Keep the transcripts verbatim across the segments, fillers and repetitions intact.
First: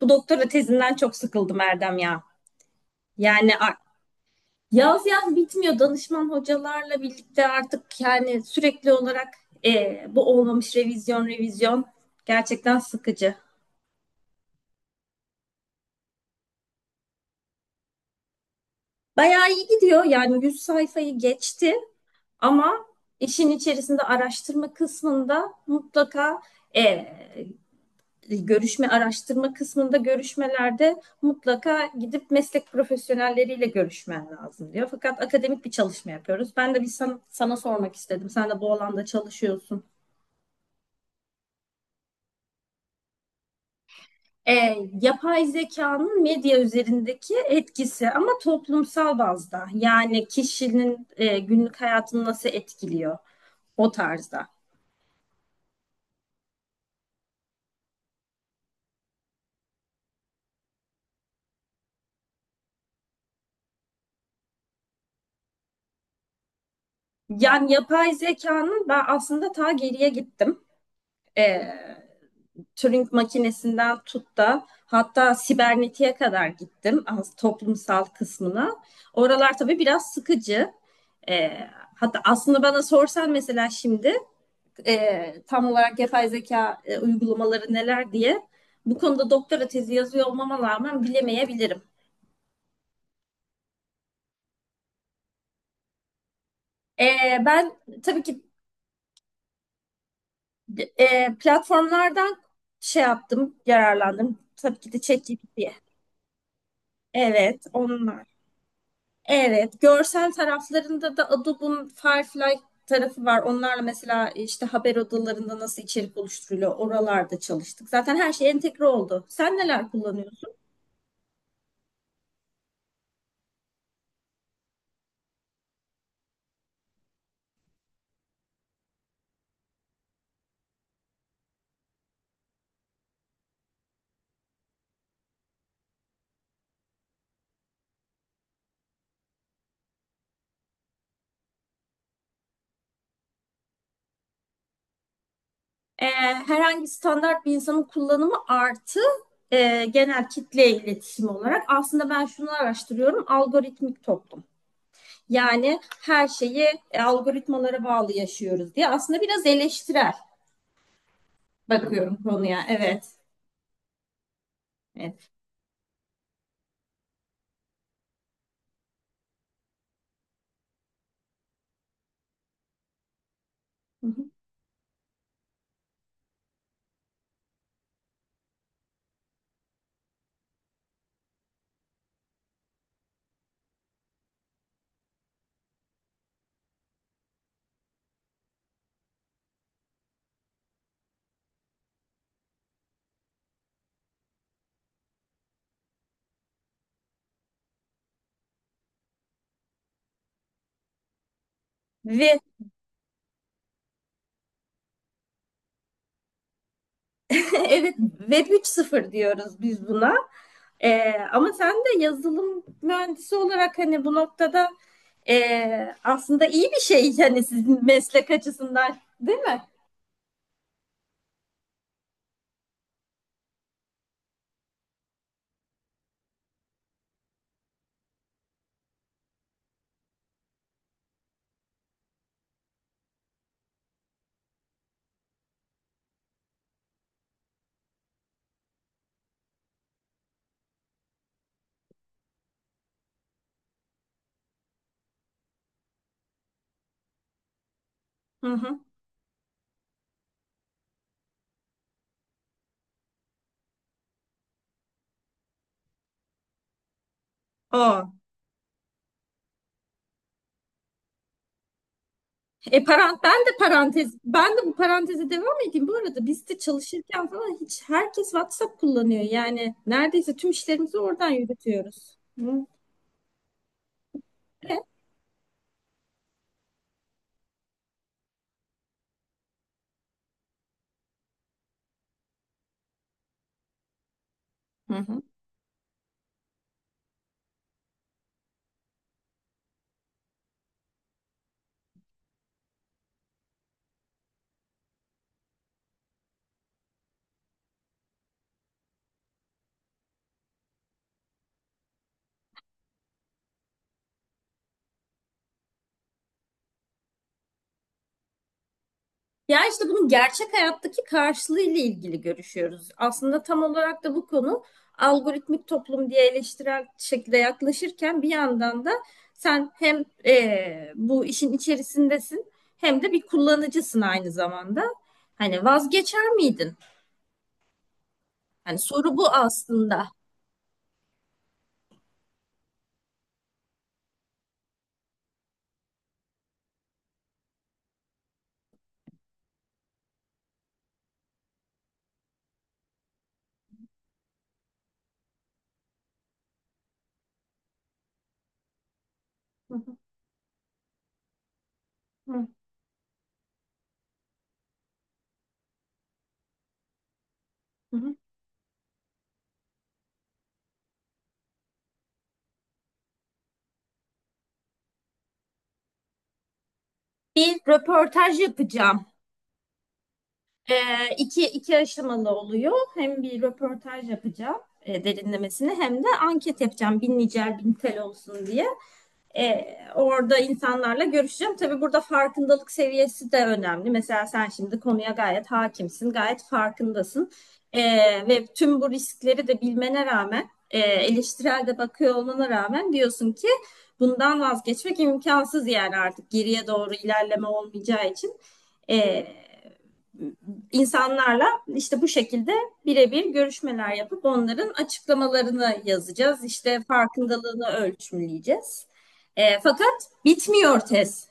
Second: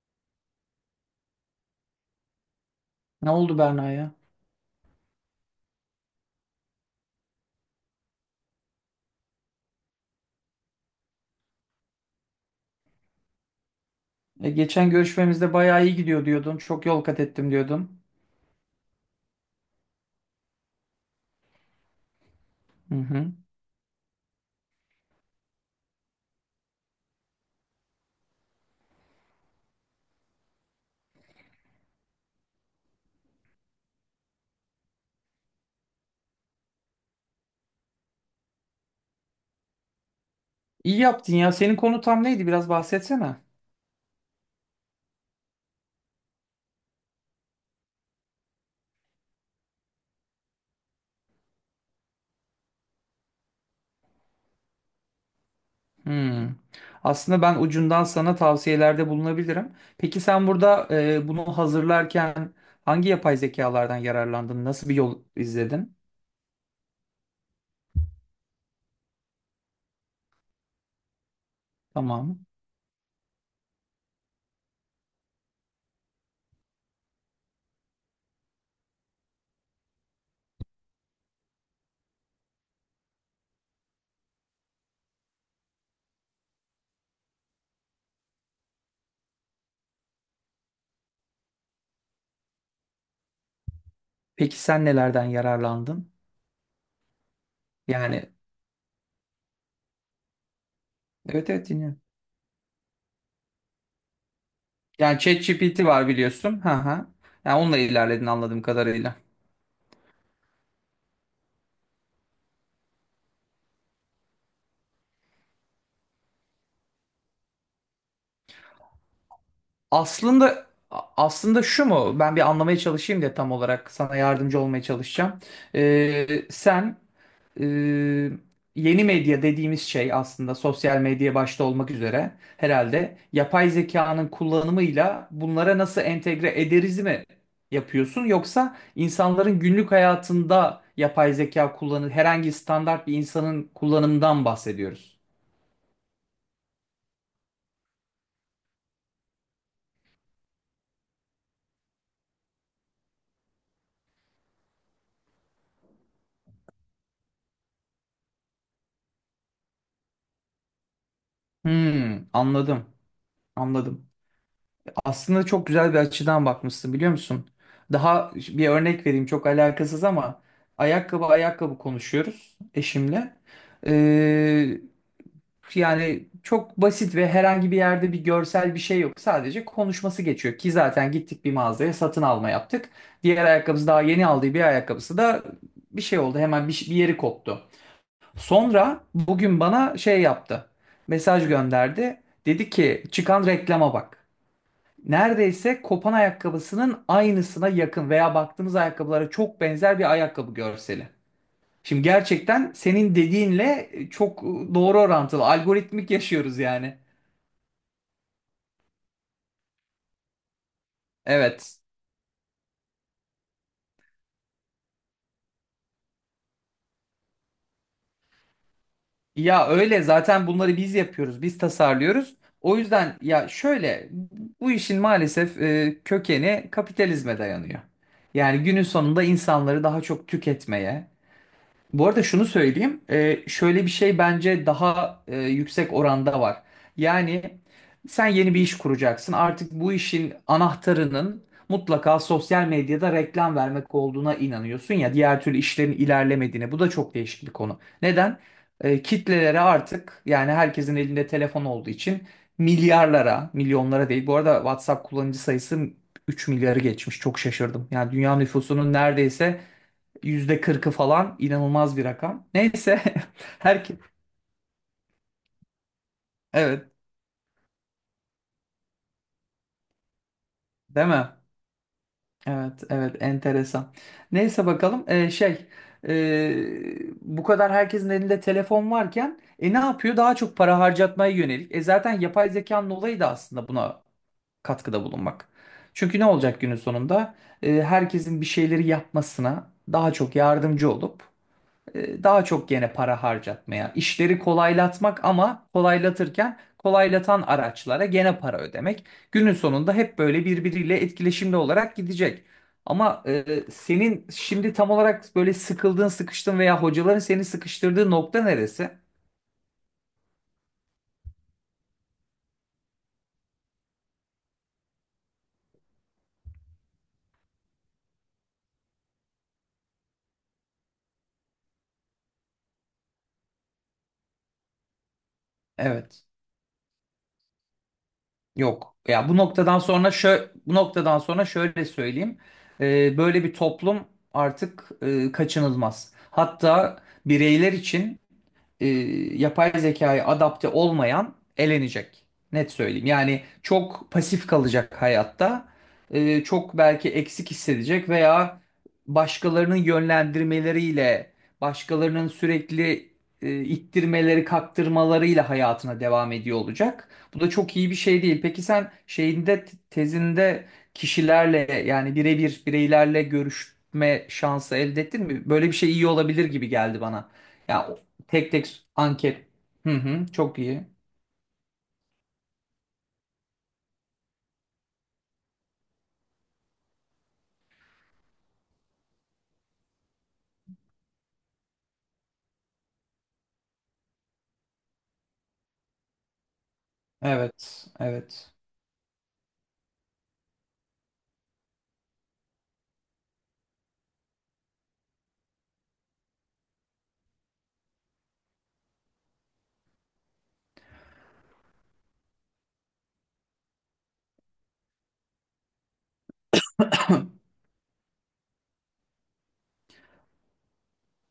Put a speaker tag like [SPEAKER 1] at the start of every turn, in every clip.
[SPEAKER 1] Bu doktora tezinden çok sıkıldım Erdem ya.
[SPEAKER 2] Ne
[SPEAKER 1] Yani
[SPEAKER 2] oldu
[SPEAKER 1] a-
[SPEAKER 2] Berna'ya?
[SPEAKER 1] yaz yaz bitmiyor danışman hocalarla birlikte, artık yani sürekli olarak e, bu olmamış, revizyon revizyon, gerçekten sıkıcı.
[SPEAKER 2] E, geçen görüşmemizde bayağı iyi gidiyor diyordun. Çok yol kat ettim diyordun.
[SPEAKER 1] Bayağı iyi gidiyor, yani yüz sayfayı geçti ama
[SPEAKER 2] Hı hı.
[SPEAKER 1] işin içerisinde araştırma kısmında mutlaka e, e, görüşme, araştırma kısmında görüşmelerde mutlaka gidip meslek profesyonelleriyle görüşmen lazım diyor. Fakat akademik bir çalışma yapıyoruz. Ben de bir sana, sana sormak istedim. Sen de bu alanda çalışıyorsun.
[SPEAKER 2] İyi yaptın ya. Senin konu tam neydi? Biraz bahsetsene.
[SPEAKER 1] E, Yapay zekanın medya üzerindeki etkisi, ama toplumsal bazda. Yani kişinin e, günlük hayatını nasıl etkiliyor, o tarzda.
[SPEAKER 2] Hmm. Aslında ben ucundan sana tavsiyelerde bulunabilirim. Peki sen burada e, bunu hazırlarken hangi yapay zekalardan yararlandın? Nasıl bir yol izledin?
[SPEAKER 1] Yani yapay zekanın, ben aslında ta geriye gittim. E,
[SPEAKER 2] Tamam.
[SPEAKER 1] Turing makinesinden tut da hatta sibernetiğe kadar gittim, az toplumsal kısmına. Oralar tabii biraz sıkıcı. E, Hatta aslında bana sorsan, mesela şimdi e, tam olarak yapay zeka e, uygulamaları neler diye, bu konuda doktora tezi yazıyor olmama rağmen bilemeyebilirim.
[SPEAKER 2] Peki sen nelerden yararlandın?
[SPEAKER 1] E, ben tabii
[SPEAKER 2] Yani
[SPEAKER 1] ki e,
[SPEAKER 2] evet evet dinliyorum.
[SPEAKER 1] platformlardan şey yaptım, yararlandım. Tabii ki de
[SPEAKER 2] Yani
[SPEAKER 1] ChatGPT'ye.
[SPEAKER 2] ChatGPT var biliyorsun. Ha ha. Yani
[SPEAKER 1] Evet,
[SPEAKER 2] onunla ilerledin
[SPEAKER 1] onlar.
[SPEAKER 2] anladığım kadarıyla.
[SPEAKER 1] Evet, görsel taraflarında da Adobe'un Firefly tarafı var. Onlarla mesela işte haber odalarında nasıl içerik oluşturuluyor, oralarda çalıştık. Zaten her şey entegre oldu. Sen neler kullanıyorsun?
[SPEAKER 2] Aslında aslında şu mu? Ben bir anlamaya çalışayım diye tam olarak sana yardımcı olmaya çalışacağım. Ee, sen e, yeni medya dediğimiz şey aslında sosyal medya başta olmak üzere herhalde yapay zekanın kullanımıyla bunlara nasıl entegre ederiz mi yapıyorsun? Yoksa insanların günlük hayatında yapay zeka kullanı herhangi standart bir insanın kullanımından bahsediyoruz.
[SPEAKER 1] Ee, Herhangi standart bir insanın kullanımı, artı e, genel kitle iletişimi olarak aslında ben şunu araştırıyorum: algoritmik toplum. Yani her şeyi e, algoritmalara bağlı yaşıyoruz diye, aslında biraz eleştirel bakıyorum
[SPEAKER 2] Hmm,
[SPEAKER 1] konuya.
[SPEAKER 2] anladım,
[SPEAKER 1] Evet.
[SPEAKER 2] anladım.
[SPEAKER 1] Evet.
[SPEAKER 2] Aslında çok güzel bir açıdan bakmışsın biliyor musun? Daha bir örnek vereyim, çok alakasız ama ayakkabı ayakkabı konuşuyoruz eşimle.
[SPEAKER 1] Hı hı.
[SPEAKER 2] Ee, yani çok basit ve herhangi bir yerde bir görsel bir şey yok. Sadece konuşması geçiyor ki zaten gittik bir mağazaya satın alma yaptık. Diğer ayakkabısı, daha yeni aldığı bir ayakkabısı da bir şey oldu, hemen bir, bir yeri koptu. Sonra bugün bana şey yaptı, mesaj gönderdi, dedi ki çıkan reklama bak. Neredeyse kopan ayakkabısının aynısına yakın veya baktığımız ayakkabılara çok benzer bir ayakkabı görseli. Şimdi
[SPEAKER 1] Ve
[SPEAKER 2] gerçekten senin dediğinle çok doğru orantılı. Algoritmik yaşıyoruz yani.
[SPEAKER 1] evet, Web üç sıfır diyoruz biz buna. Ee, ama sen
[SPEAKER 2] Evet.
[SPEAKER 1] de yazılım mühendisi olarak, hani bu noktada ee, aslında iyi bir şey, hani sizin meslek açısından, değil mi?
[SPEAKER 2] Ya öyle, zaten bunları biz yapıyoruz, biz tasarlıyoruz. O yüzden ya şöyle, bu işin maalesef e, kökeni kapitalizme dayanıyor. Yani günün sonunda insanları daha çok tüketmeye. Bu arada şunu söyleyeyim. Ee, şöyle bir şey bence daha e, yüksek oranda var. Yani sen yeni bir iş kuracaksın. Artık bu işin anahtarının mutlaka sosyal medyada reklam vermek olduğuna inanıyorsun ya. Diğer türlü işlerin ilerlemediğine. Bu da çok değişik bir konu. Neden?
[SPEAKER 1] Hı hı.
[SPEAKER 2] Ee, kitlelere artık, yani herkesin elinde telefon olduğu için milyarlara, milyonlara değil. Bu arada WhatsApp kullanıcı sayısı üç milyarı geçmiş. Çok şaşırdım. Yani
[SPEAKER 1] O.
[SPEAKER 2] dünya nüfusunun neredeyse yüzde kırkı falan, inanılmaz bir rakam.
[SPEAKER 1] E,
[SPEAKER 2] Neyse.
[SPEAKER 1] parant ben de
[SPEAKER 2] herkes
[SPEAKER 1] parantez Ben de bu paranteze devam edeyim. Bu arada biz de
[SPEAKER 2] evet
[SPEAKER 1] çalışırken falan hiç, herkes WhatsApp kullanıyor. Yani neredeyse tüm işlerimizi
[SPEAKER 2] değil mi?
[SPEAKER 1] oradan yürütüyoruz. Hı
[SPEAKER 2] Evet evet, enteresan. Neyse bakalım. Ee, şey ee, bu kadar herkesin elinde telefon varken e ne yapıyor? Daha çok para harcatmaya yönelik. E zaten yapay zekanın olayı da aslında buna katkıda
[SPEAKER 1] hı.
[SPEAKER 2] bulunmak. Çünkü ne olacak günün sonunda? Ee, herkesin bir şeyleri yapmasına daha çok yardımcı olup e, daha çok gene para harcatmaya, işleri kolaylatmak ama kolaylatırken kolaylatan araçlara gene para ödemek. Günün sonunda hep böyle birbiriyle etkileşimli olarak gidecek. Ama e, senin şimdi tam olarak böyle sıkıldığın, sıkıştın veya hocaların seni sıkıştırdığı nokta neresi?
[SPEAKER 1] Ya işte bunun gerçek hayattaki karşılığı ile ilgili görüşüyoruz. Aslında tam olarak da bu konu, algoritmik toplum diye eleştirel şekilde yaklaşırken bir yandan da sen hem eee, bu işin içerisindesin, hem de bir kullanıcısın aynı zamanda. Hani
[SPEAKER 2] Evet.
[SPEAKER 1] vazgeçer miydin? Hani
[SPEAKER 2] Yok.
[SPEAKER 1] soru bu
[SPEAKER 2] Ya bu noktadan
[SPEAKER 1] aslında.
[SPEAKER 2] sonra şö bu noktadan sonra şöyle söyleyeyim. Ee, böyle bir toplum artık e, kaçınılmaz. Hatta bireyler için, e, yapay zekaya adapte olmayan elenecek. Net söyleyeyim. Yani çok pasif kalacak hayatta. E, çok belki eksik hissedecek veya
[SPEAKER 1] Hı
[SPEAKER 2] başkalarının
[SPEAKER 1] hı,
[SPEAKER 2] yönlendirmeleriyle, başkalarının sürekli e, ittirmeleri, kaktırmalarıyla hayatına devam ediyor olacak. Bu da çok iyi bir
[SPEAKER 1] hı hı.
[SPEAKER 2] şey değil. Peki sen şeyinde tezinde kişilerle, yani birebir bireylerle görüşme şansı elde ettin mi? Böyle bir şey iyi olabilir gibi geldi bana.
[SPEAKER 1] Bir
[SPEAKER 2] Ya
[SPEAKER 1] röportaj
[SPEAKER 2] tek tek
[SPEAKER 1] yapacağım.
[SPEAKER 2] anket. Hı hı, çok iyi.
[SPEAKER 1] Ee, iki, iki aşamalı oluyor. Hem bir röportaj yapacağım e, derinlemesine, hem de anket yapacağım. Bin nicel bin tel olsun diye. E, Orada insanlarla görüşeceğim. Tabii burada farkındalık seviyesi de önemli. Mesela sen şimdi konuya gayet hakimsin, gayet farkındasın. E,
[SPEAKER 2] Evet,
[SPEAKER 1] Ve
[SPEAKER 2] evet.
[SPEAKER 1] tüm bu riskleri de bilmene rağmen, e, eleştirel de bakıyor olmana rağmen, diyorsun ki bundan vazgeçmek imkansız, yani artık geriye doğru ilerleme olmayacağı için. E, insanlarla işte bu şekilde birebir görüşmeler yapıp onların açıklamalarını yazacağız. İşte farkındalığını ölçümleyeceğiz. E, fakat bitmiyor tez.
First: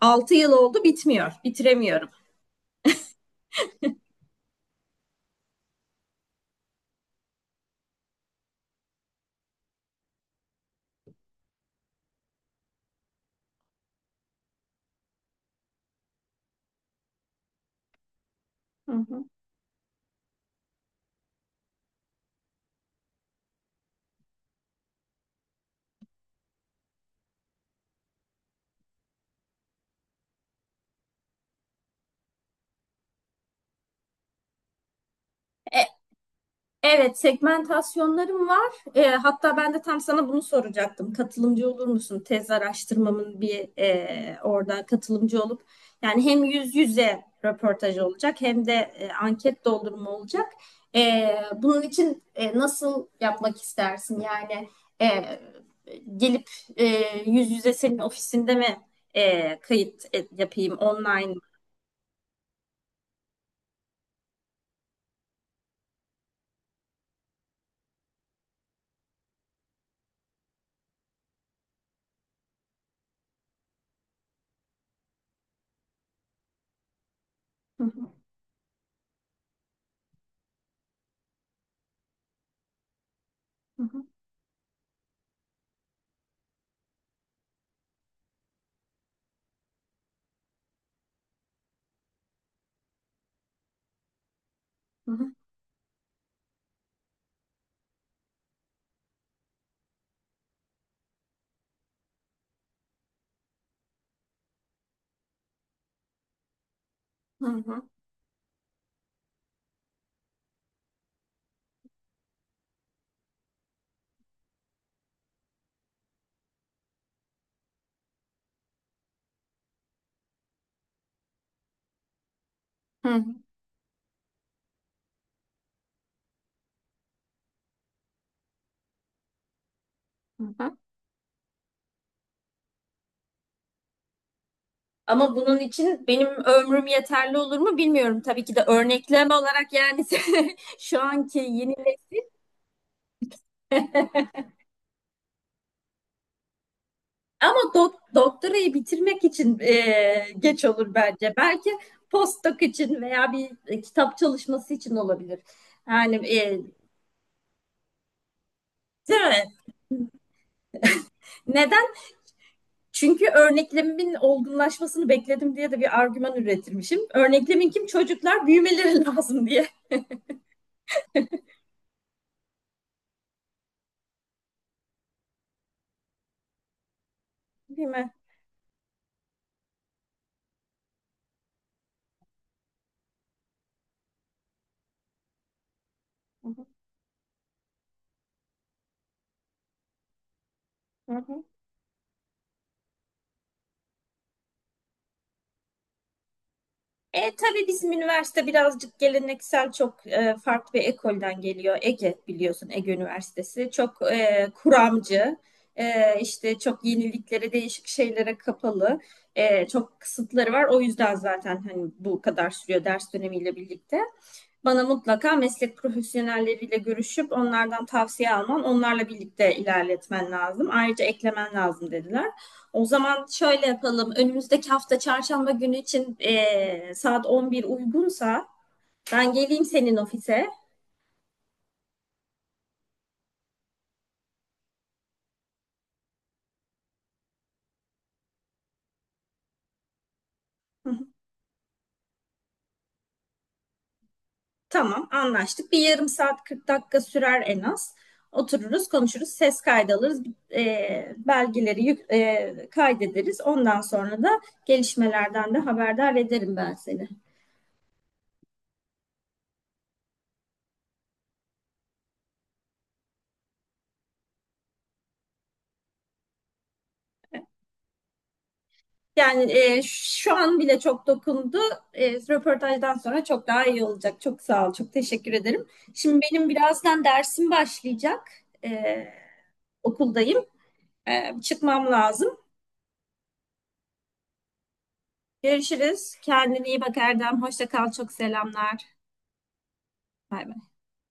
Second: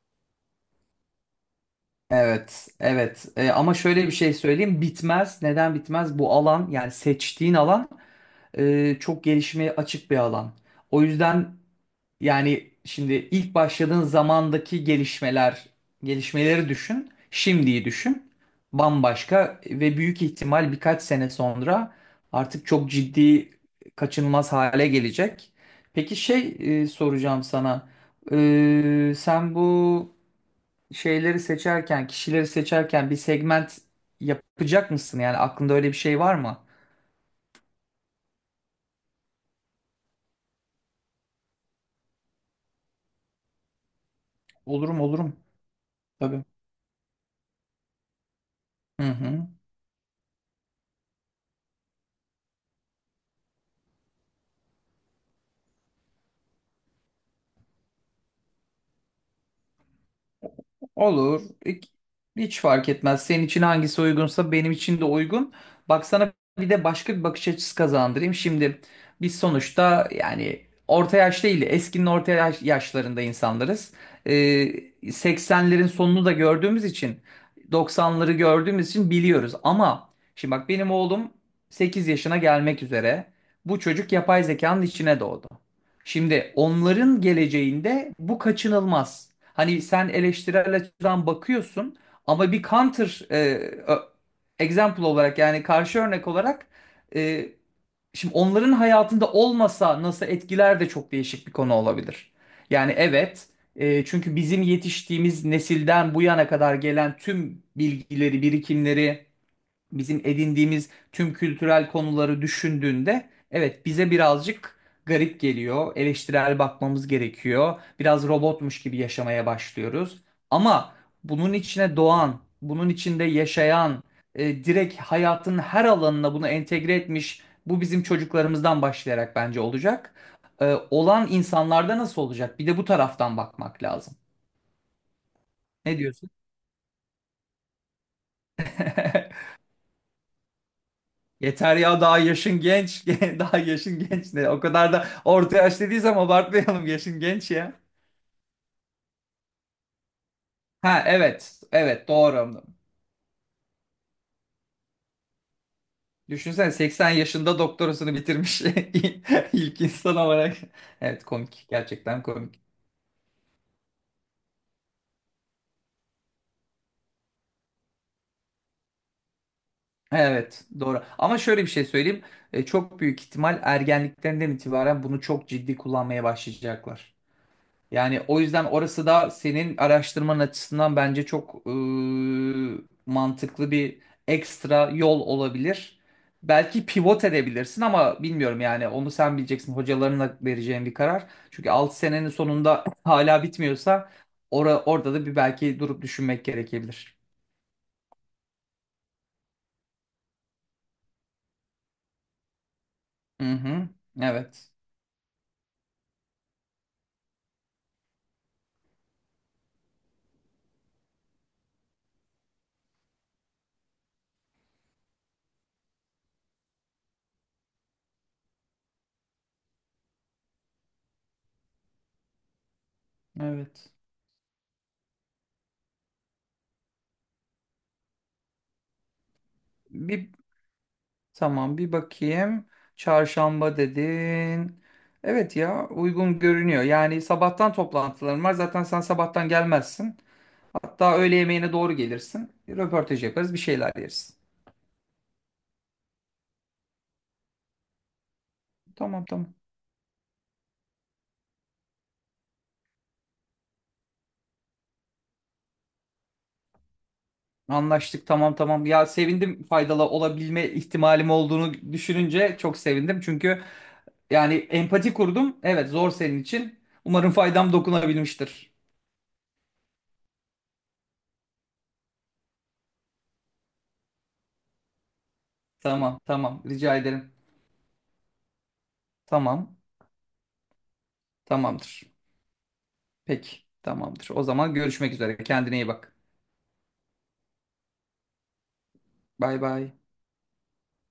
[SPEAKER 1] Altı yıl oldu, bitmiyor. Bitiremiyorum.
[SPEAKER 2] Evet, evet. E, ama şöyle bir şey söyleyeyim. Bitmez. Neden bitmez? Bu alan, yani seçtiğin alan e, çok gelişmeye açık bir alan. O yüzden, yani şimdi ilk başladığın zamandaki gelişmeler, gelişmeleri düşün, şimdiyi düşün.
[SPEAKER 1] Hı hı.
[SPEAKER 2] Bambaşka, ve büyük ihtimal birkaç sene sonra artık çok ciddi kaçınılmaz hale gelecek. Peki şey e, soracağım sana. E, sen bu şeyleri seçerken, kişileri seçerken bir segment yapacak mısın? Yani aklında
[SPEAKER 1] E,
[SPEAKER 2] öyle bir şey var mı?
[SPEAKER 1] Evet, segmentasyonlarım var. Ee, hatta ben de tam sana bunu soracaktım. Katılımcı olur musun? Tez araştırmamın bir e, orada
[SPEAKER 2] Olurum olurum.
[SPEAKER 1] katılımcı olup, yani hem
[SPEAKER 2] Tabii.
[SPEAKER 1] yüz yüze röportaj olacak, hem de
[SPEAKER 2] Hı
[SPEAKER 1] e,
[SPEAKER 2] hı.
[SPEAKER 1] anket doldurma olacak. Ee, bunun için e, nasıl yapmak istersin? Yani e, gelip e, yüz yüze senin ofisinde mi e, kayıt e, yapayım, online?
[SPEAKER 2] Olur. İk- hiç fark etmez. Senin için hangisi uygunsa benim için de uygun. Bak sana bir de başka bir bakış açısı kazandırayım. Şimdi biz sonuçta yani orta yaş değil, eskinin orta yaş- yaşlarında insanlarız. Ee, seksenlerin sonunu da gördüğümüz için,
[SPEAKER 1] Hı hı,
[SPEAKER 2] doksanları gördüğümüz için biliyoruz. Ama şimdi bak, benim oğlum sekiz yaşına gelmek üzere. Bu
[SPEAKER 1] hı hı,
[SPEAKER 2] çocuk yapay zekanın içine doğdu. Şimdi onların geleceğinde bu kaçınılmaz. Hani sen eleştirel açıdan bakıyorsun, ama bir counter e, ö- example olarak, yani karşı örnek olarak e, şimdi onların hayatında olmasa nasıl etkiler de çok değişik bir konu olabilir. Yani evet, e, çünkü bizim yetiştiğimiz nesilden bu yana kadar gelen
[SPEAKER 1] hı hı,
[SPEAKER 2] tüm
[SPEAKER 1] hı hı,
[SPEAKER 2] bilgileri, birikimleri, bizim edindiğimiz tüm kültürel konuları düşündüğünde, evet bize birazcık garip geliyor. Eleştirel bakmamız gerekiyor. Biraz robotmuş gibi yaşamaya başlıyoruz. Ama bunun içine doğan, bunun
[SPEAKER 1] hı
[SPEAKER 2] içinde
[SPEAKER 1] hı.
[SPEAKER 2] yaşayan, e, direkt hayatın her alanına bunu entegre etmiş bu bizim çocuklarımızdan başlayarak bence olacak. E, olan insanlarda nasıl olacak? Bir de bu taraftan bakmak lazım.
[SPEAKER 1] Ama bunun
[SPEAKER 2] Ne
[SPEAKER 1] için benim
[SPEAKER 2] diyorsun?
[SPEAKER 1] ömrüm yeterli olur mu bilmiyorum. Tabii ki de örneklem olarak, yani şu anki yeni
[SPEAKER 2] Yeter ya, daha yaşın genç. Daha yaşın genç ne? O kadar da orta yaş dediği zaman abartmayalım. Yaşın genç
[SPEAKER 1] ama
[SPEAKER 2] ya.
[SPEAKER 1] dok- doktorayı bitirmek için e, geç olur
[SPEAKER 2] Ha
[SPEAKER 1] bence.
[SPEAKER 2] evet.
[SPEAKER 1] Belki
[SPEAKER 2] Evet doğru.
[SPEAKER 1] postdoc için veya bir e, kitap çalışması için olabilir. Yani e,
[SPEAKER 2] Düşünsene, seksen yaşında doktorasını bitirmiş
[SPEAKER 1] değil mi?
[SPEAKER 2] ilk insan olarak. Evet komik.
[SPEAKER 1] Neden?
[SPEAKER 2] Gerçekten komik.
[SPEAKER 1] Çünkü örneklemimin olgunlaşmasını bekledim diye de bir argüman üretirmişim. Örneklemin kim? Çocuklar büyümeleri lazım diye.
[SPEAKER 2] Evet doğru. Ama şöyle bir şey söyleyeyim. E, çok büyük ihtimal ergenliklerinden itibaren bunu çok ciddi kullanmaya başlayacaklar.
[SPEAKER 1] Değil mi?
[SPEAKER 2] Yani o yüzden orası da senin araştırman açısından bence çok e, mantıklı bir ekstra yol olabilir.
[SPEAKER 1] Hı hı,
[SPEAKER 2] Belki pivot edebilirsin ama bilmiyorum, yani onu sen bileceksin, hocalarına vereceğin bir
[SPEAKER 1] hı
[SPEAKER 2] karar.
[SPEAKER 1] hı.
[SPEAKER 2] Çünkü altı senenin sonunda hala bitmiyorsa ora- orada da bir belki durup düşünmek gerekebilir.
[SPEAKER 1] E tabii bizim üniversite birazcık geleneksel, çok e, farklı bir ekolden geliyor. Ege biliyorsun, Ege
[SPEAKER 2] Hı
[SPEAKER 1] Üniversitesi
[SPEAKER 2] hı.
[SPEAKER 1] çok e,
[SPEAKER 2] Evet.
[SPEAKER 1] kuramcı, e, işte çok yeniliklere, değişik şeylere kapalı, e, çok kısıtları var. O yüzden zaten hani bu kadar sürüyor ders dönemiyle birlikte. Bana mutlaka meslek profesyonelleriyle görüşüp onlardan tavsiye alman, onlarla birlikte ilerletmen lazım. Ayrıca eklemen lazım dediler. O zaman şöyle
[SPEAKER 2] Evet.
[SPEAKER 1] yapalım. Önümüzdeki hafta çarşamba günü için eee, saat on bir uygunsa ben geleyim senin
[SPEAKER 2] Bir
[SPEAKER 1] ofise.
[SPEAKER 2] tamam, bir bakayım. Çarşamba dedin. Evet ya, uygun görünüyor. Yani sabahtan toplantılarım var. Zaten sen sabahtan gelmezsin. Hatta öğle yemeğine doğru gelirsin. Röportaj yaparız, bir şeyler yeriz.
[SPEAKER 1] Tamam, anlaştık. Bir yarım saat kırk dakika sürer en az. Otururuz,
[SPEAKER 2] Tamam
[SPEAKER 1] konuşuruz,
[SPEAKER 2] tamam.
[SPEAKER 1] ses kaydı alırız, eee, belgeleri yük- eee, kaydederiz. Ondan sonra da gelişmelerden de haberdar ederim ben seni.
[SPEAKER 2] Anlaştık, tamam tamam. Ya sevindim, faydalı olabilme ihtimalim olduğunu düşününce çok sevindim. Çünkü yani empati kurdum. Evet, zor senin için. Umarım faydam dokunabilmiştir.
[SPEAKER 1] Yani e, şu an bile çok dokundu. E, röportajdan sonra çok daha iyi olacak. Çok sağ ol, çok teşekkür ederim. Şimdi
[SPEAKER 2] Tamam
[SPEAKER 1] benim
[SPEAKER 2] tamam, rica
[SPEAKER 1] birazdan
[SPEAKER 2] ederim.
[SPEAKER 1] dersim başlayacak. E,
[SPEAKER 2] Tamam,
[SPEAKER 1] Okuldayım. E, çıkmam
[SPEAKER 2] tamamdır.
[SPEAKER 1] lazım.
[SPEAKER 2] Peki, tamamdır. O zaman görüşmek üzere. Kendine iyi bak.
[SPEAKER 1] Görüşürüz. Kendine iyi bak Erdem. Hoşça kal. Çok selamlar.
[SPEAKER 2] Bay bay.
[SPEAKER 1] Bay bay.